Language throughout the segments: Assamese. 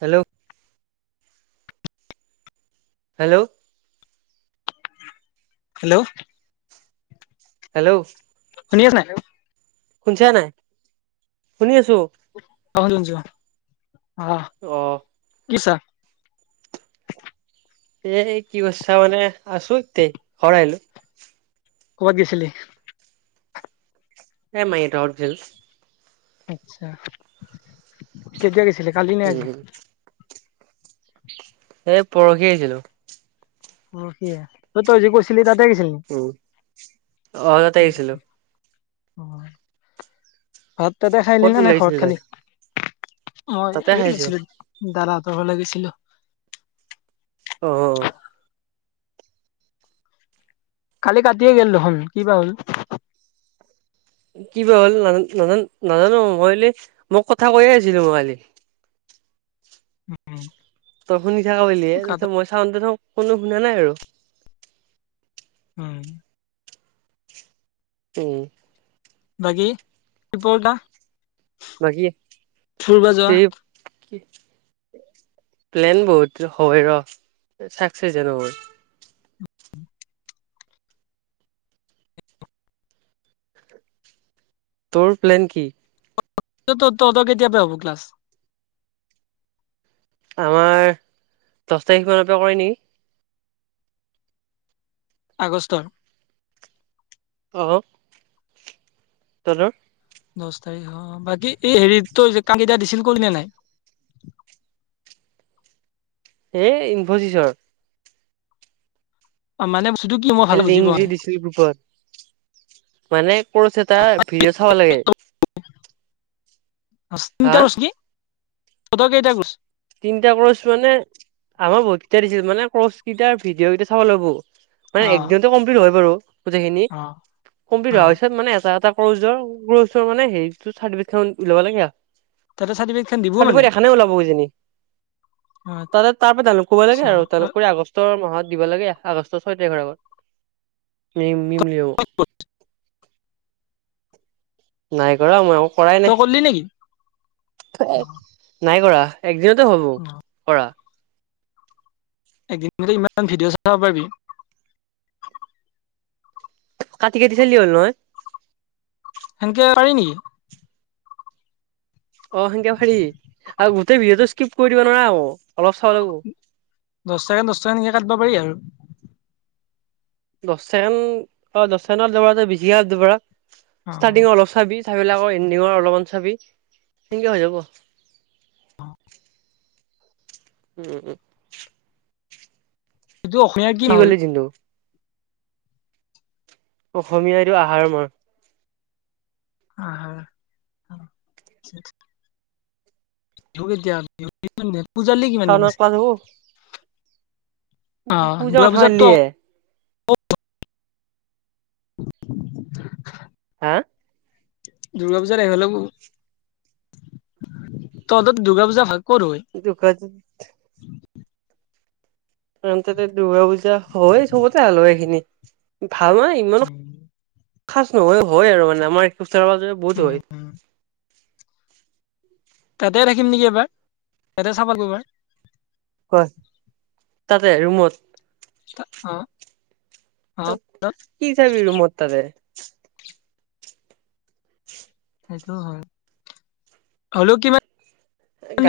হেল্ল'। হেল্ল'। হেল্ল'। হেল্ল'। শুনি আছ ন? শুনিছে নাই? শুনি আছো। ক অ। অ। কিছাৰ। এ কি কৰিছা মানে আছো তেই ঘৰা আহলো। ক'ৰবাত গৈছিলি? হ মাই ডউ জেল। আচছা কেতিয়া গৈছিলে কালি নে আজি? উম এই পৰহি আহিছিলো। অ কি তই তই যি কৈছিলি তাতে গৈছিল নে? উ অহগতে আহিছিলো। নেকি? অ ভাত তাতে খাই ল ক'ত নে ওলাই নাই ঘৰত আহিছিলি তই খালি? অ তাতে এ আহিছো গৈছিলো দাদাহঁতৰ ফলে গৈছিলো। অ অ অ। কালি কাটিয়ে গ' দেখোন কি বা হ'ল। কি হ'ল নান নাজানো নাজানো মইল মোক কথা কৈয়ে আছিলো মই কালি। তই শুনি থাক বিয় কাটা মই চাওঁ দে কোনো শুনা নাই। আৰু হয়। অ। বাকি ৰিপৰ্টা। বাকি ফুৰিব যোৱা তে। কি প্লেন বহুত হয় ৰ চাকচেচ জানো ম। তোৰ প্লেন কি? তহঁতৰ কেতিয়া পা হ'ব ক্লাছ। আমাৰ দহ তাৰিখ মানৰ পৰা কৰে নেকি, আগষ্টৰ। অ' তহঁতৰ দছ তাৰিখ অ' বাকী, এই হেৰি তো কামকেইটা দিছিল কৰিলি নে নাই। এই ইমফচিচৰ। অ' মানে বস্তুটো কি মই। এই ভালকে বুজি লিংক পোৱা যি নাই দিছিলো গ্ৰুপত। মানে ক'ৰ্চ এটা ভিডিঅ' চাব লাগে। তিনিতা ক'ৰ্চ নেকি হা তহঁতৰ কেইটা ক'ৰ্চ? তিনিটা ক'ৰ্চ মানে, আমাৰ বহুত কেইটা দিছিল মানে ক'ৰ্চ কেইটাৰ ভিডিঅ' কেইটা চাব লাগবো। মানে অ', একদিনতে কমপ্লিট হয় বাৰু গোটেইখিনি। অ', কমপ্লিট হোৱাৰ অ', পিছত মানে এটা এটা ফৰ্যোৰ কোৰ্চৰ মানে হেৰীতো চাৰ্টিপেকেটখন লবা লাগে। তাতে চাৰ্টিফিকেটখন দিব মানে চাৰ্টিফিকেট এখনে ওলাব কিজনী। তা তাৰ পৰা ডাউনলোড কৰিব লাগে আচ্ছা আৰু ডাউনলোড কৰি আগ আগষ্টৰ মাহত দিব লাগে। আগষ্টৰ ছয় তাৰিখৰ আগত [unintelligible] নাই কৰা মই ময়ো কৰাই তই কৰিলি নেকি? নাই। অ', নাই কৰা একদিনতে হ'ব অ কৰা। একদিনতে ইমান ভিডিঅ' চাব পাৰিবি? কাটি কাটি চালে হ'ল নহয়। সেনেকে পাৰি নেকি? অ', সেনকেও পাৰি আৰু গোটেই ভিডিঅ'টো স্কিপ কৰি দিবা নোৱাৰা আকো অলপ চাব লাগবো। দহ চেকেণ্ড দহ চেকেণ্ডকে কাটিব পাৰি আৰু। দহ চেকেণ্ড অ' দহ চেকেণ্ড বিছি দুবাৰ অ', ষ্টাৰ্টিঙৰ অলপ চাবি চাই পেলে আকৌ এণ্ডিঙৰ অলপমান চাবি সেনেকৈ হৈ যাব। উম, উম। এইটো অসমীয়া কি মাহ হ'ল? কলি জিন্তু অসমীয়া এইটো আহাৰ মাহ। আহাৰ [unintelligible] পূজালে কিমান দিন শাওনত আছে? ক্লাছ হ'ব অ', পূজা দুৰ্গা মাথা পূজাততো মাৰলিয়ে! [inaudible] হা? দুূৰ্গা পূজাত আহব লাগবো। তহঁতৰ দুৰ্গা পূজা ভাগ ক'ত হয়? [inaudible] আন তাতে দুৰ্গা পূজা হয় চবতে আলো এইখিনি। ভাল মানে ইমানো উম, সাচ নহয় হয় আৰু মানে আমাৰো ওচৰে পাজৰে বহুত হয়। তাতে থাকিম নেকি এবাৰ তাতে চাফা কৰিবাৰ। হয়, তাতে ৰুমত? [inaudible] কি চাবি ৰুমৰ তাতে? সেইটো হয়। হ'লেও কিমান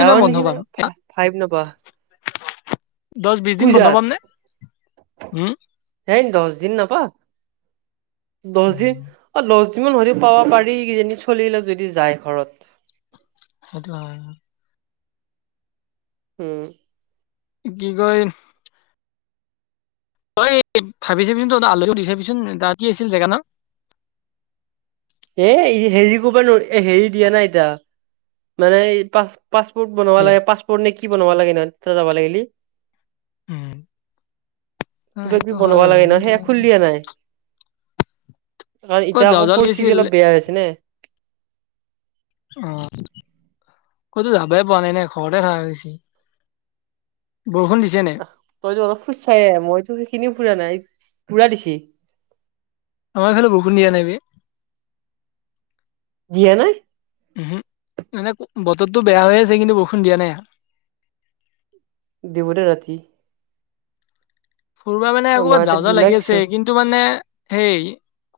দিনমান বন্ধ নিচিনা পাম ভাইভ নাপাৱ। দহ বিশ দিন বন্ধ পাম নে উম। সেই দহ দিন নাপাৱ। দহ দিন উম, অ' দহ দিনমান হ'লেও পাব পাৰি কিজানী চলিবিলাক যদি যায় ঘৰত। সেইটো হয়। উম। কি কয় তই ভাবি চাবিচোন তই ত আলহীক সুধি চাবিচোন তা কি আছিল জেগাৰ নাম? এ হেৰি কৰিব নোৱাৰ হেৰি দিয়া নাই এতিয়া। মানে পা পাছপোৰ্ট বনাব কি? লাগে পাছপোৰ্ট নে কি বনাব লাগে [unintelligible] যাব লাগিলি। উম, অ, কিবা সেইটো কিবি হয় বনাব বাৰু লাগে ন কিন্তু সেয়া খুলি দিয়া নাই। কাৰণ ক'ত এতিয়া যাওঁ আকৌ যাওঁ লাগি আছিল পৰিস্থিতি অলপ বেয়া হৈছে নে। অ', ক'তো যাবই পোৱা না নাই ঘৰতে থাকা গৈছি। বৰষুণ দিছে নাই? তইতো অলপ ফুৰচায়ে মইতো সেইখিনিও ফুৰা নাই পুৰা দিচি। আমাৰ ফালে বৰষুণ দিয় নাই বে। দিয়া নাই। ওহো, মানে বতৰটো বেয়া হৈ আছে কিন্তু বৰষুণ দিয়া নাই। দিবদে ৰাতি। কৰবা মানে আমাৰ ক'ৰবাত ইয়াতে যাওঁ যাও দিলা লাগি কিছু আছে কি টো মানে হেই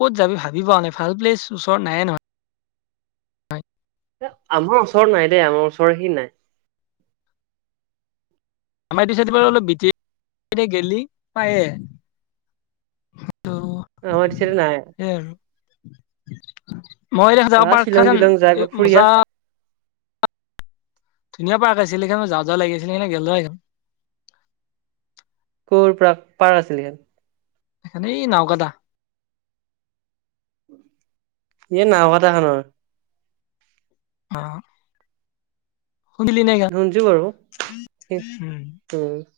ক'ত যাবি ভাবি পা নাই ভাল প্লেচ ওচৰত নায়ে নহয়। আমাৰ ওচৰত নাই দেই আমাৰ ওচৰ সি নাই। আমাৰ এই [unintelligible] গেলি পায়ে। [unintelligible] দিছে নাই সেইয়ে আৰু। যা শ্বিলং তিলং যাই ফুৰি আহ [unintelligible] ধুনীয়া পাৰ্ক আছিল সেইখন যাও যাও লাগিছিল [unintelligible] ক'ৰ পৰা পাৰ আ [unintelligible] এই নাওকাদা। এ নাওঘা [unintelligible] অ'। [unintelligible] ধুনচো বাৰু উম [unintelligible]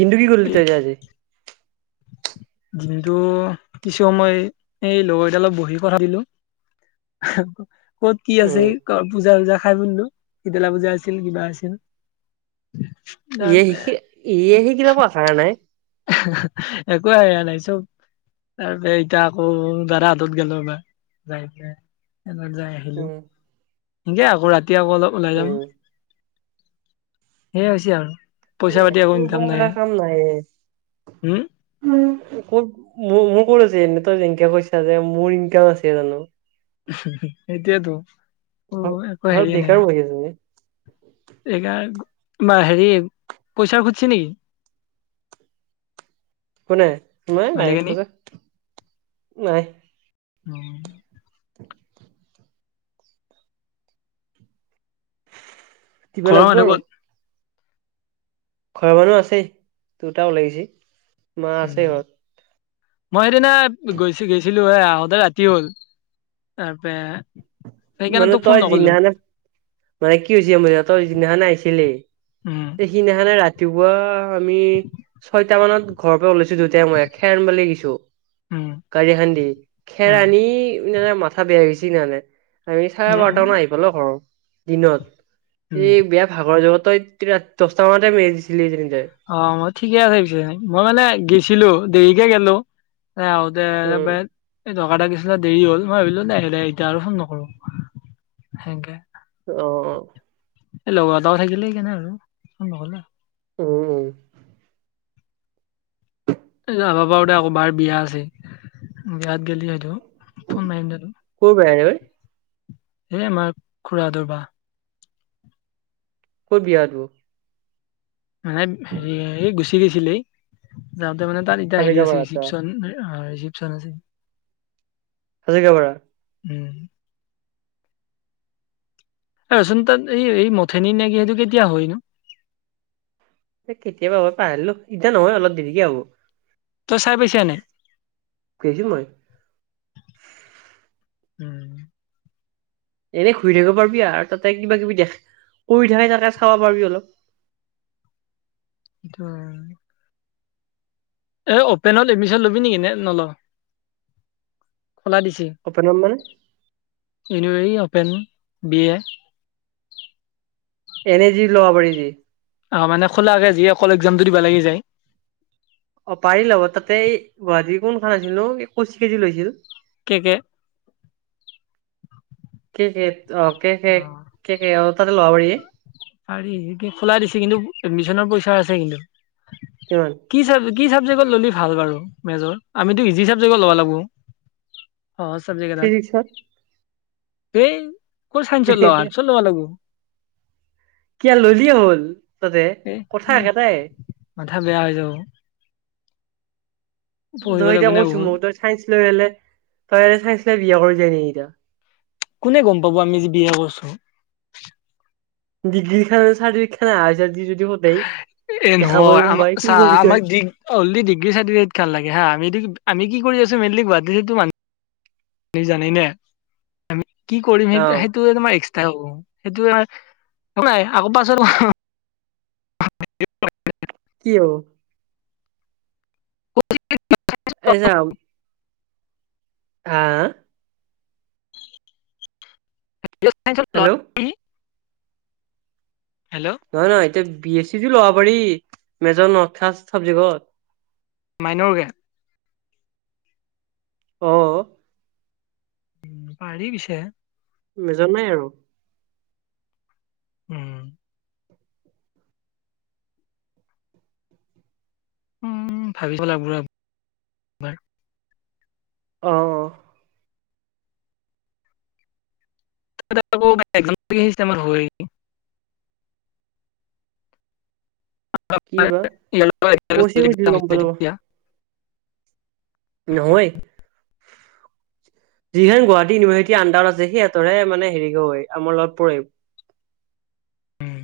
দিনটো কি কৰিলি এই তই যে আজি? দিনটো কিছু সময় এই লগৰ এটা লগত বহি কথা দিলোঁ। ক'ত কি আছে? উম পূজা চুজা খাই [unintelligible] চিতলা পূজা আছিল কিবা আছিল। তাৰপে ইয়েহি ইয়েহি সি [unintelligible] [unintelligible] [unintelligible] এ যাই আহিলো উম সেনকে আকৌ ৰাতি আকৌ অলপ ওলাই যাম। উম সেইয়াই হৈছে আৰু পইচা পাতি একো ইনকাম নাই, উম। উ, ক'ত মোৰ মোৰ ক'ত আছে এনে তই যেনকে কৈছা যে মোৰ ইনকাম আছে জানো। সেইটোয়েতো অ', একো ঘৰত হেৰিয়ে নাই। বেকাৰ বহি আছো নে হেইকাৰনে বা হেৰি পইচা খুজছে নেকি? কোনে নাই নাই ভালেখিনি খোজা নাই। [unintelligible] [unintelligible] দিব ঘৰৰ লাগিব মানুহ আৰু। ক'ত ঘৰৰ মানুহো আছেই [unintelligible] মা আছে উম। ঘৰত মই সেইদিনা গৈছ গৈছিলো এ আহোতে ৰাতি হ'ল তাৰপা মানে তই জি [unintelligible] মানে কি হৈছে মোৰ সিহতৰ যিদিনা আহছিলি উম খানে ৰাতিপুৱা আমি ছয়টা মানত ঘৰৰ পৰা ওলাইছো। তিয়া মই খেৰ আনিব লাগিছো উম গাড়ী এখান দি উম খেৰাণী মাথা বেয়া হৈ গিচি মানে। আমি চাৰে উম বাৰটামান আহি পালো ঘৰ দিনত উম এই বিয়া ভাগৰ জগতো [unintelligible] দহটা মানতে মেলি দিছিলি [unintelligible] অ', ঠিকে আছে পিছে মই মানে গেছিলো দেৰিকে গেলো। এ আহোতে উম এই টকা [unintelligible] দেৰি হ'ল মই ভাবিলো নাই এতিয়া আৰু ফোন নকৰো সেনেকে। অ', অ'। এই লগৰ এটাও থাকিলে সেই কাৰণে। উম, উম। [unintelligible] যাবা পাৰু দে আকৌ বাৰ বিয়া আছে বিয়াত গেলি সেইটো ফোন মাৰিম দে টোক, ক'ৰ বিয়া ঐ এ আমাৰ খুৰা হঁতৰ বা। ক'ত বিয়া টো? মানে হেৰি গুচি গৈছিলেই যাওঁতে মানে তাত এতিয়া হেৰি আছে হাজৰিকাপাৰা আচ্ছা ৰিচিপচন ৰিচিপচন আছে। হাজৰিকাৰ পৰা উম, আৰু ৰচোন তাত এই এই মথেনী নেকি সেইটো কেতিয়া হয়নো? এ কেতিয়াবা হয় পাহৰিলো ইটা নহয় অলপ দেৰিকে হ'ব। তই চাই পাইছা নাই? গেইছো মই। উম, এনেই ঘূৰি থাকিব পাৰিবি আৰু তাতে কিবা কিবি দেখ কৰি থাকে তাকে চাব পাৰিবি অলপ। সেইটো আৰু এ অপেনত এডমিশন ল'বি নেকি নে নল, খোলা দিছে। অপেনত মানে এনে এই অপেন বি এ। এনেই যি লব পাৰি যি অ', মানে খোলাকে যি অকল এক্সামটো দিব লাগি যায়। অ', পাৰি লব তাতে এই গুৱাহাটীৰ কোন খন আছিল নো কচি কেজি লৈছিল? কে কে? কে - কে অ, কে - অ কে - কে - কে অ, তাতে লব পাৰি। পাৰি খোলা দিছে কিন্তু এডমিছনৰ পইচা আছে কিন্তু। কিমান? কি চাব কি ছাবজেক্টত ল'লে ভাল বাৰু মেজৰ আমিতো ইজি ছাবজেক্টত ল'বা লাগব। অ', ছাবজেক্ট এটাত। ফিজিক্সত ক'ত চাইঞ্চত লোৱা অৰ্ষ্টত ল'বা লাগব। কিয়া ললিয়ে হ'ল। তাতে এই কথা উম, একেটাই মাথা বেয়া হৈ যাব। তই পঢ়িবলৈ এতিয়া কোনে কৈছো পঢ় মই তই চাইন্ঞ্চ লৈ হলে তই চাইন্ঞ্চ লৈ বিয়া কৰি য নেকি এতিয়া কোনে গম পাব আমি যে বি এ কৰছো? ডিগ্ৰী খান চাৰ্টিফিকেট খান [unintelligible] এ দেখাবই নহয় আমাক কোনোবাই কি চাহ কৰিবি তই আমাক দিগ অনলি ডিগ্ৰী চাৰ্টিফিকেট খান লাগে হা আমি আমি কি কৰি আছো মেইনলি [unintelligible] জানি নে আমি কি কৰিম সেই অ সেইটোৱে তোমাৰ ত' সেইটোয়ে নাই আকৌ পাছত [inaudible] কি হব? [unintelligible] এই ছা হাঁ হেল্ল' [unintelligible] হেল্ল' নহয় নহয় এতিয়া বি এছ চি টো ল'ব পাৰি মেজৰ নথাক চাবজেক্ট। মাইনৰ কে অ', পাৰি পিছে মেজৰ নাই আৰু। উম, উম, ভাবিব লাগব ৰ' এবাৰ। অ', অ', ৌ এক লাগ আহিমাৰ হৈি কি বা কৈছে কৈছিলি গম পালো তিয়া নহয় যিখখন গুৱাহাটী ইউনিভাৰ্চিটি আণ্ডাৰ আছে সিহঁতে মানেৰি হয় আমাৰ লগ পম উওম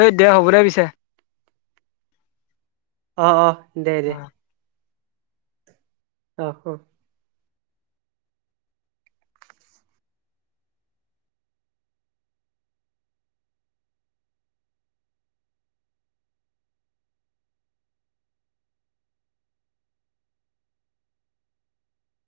এই দে হ'ব দে পিছে অঁ অঁ দে দে অ আহ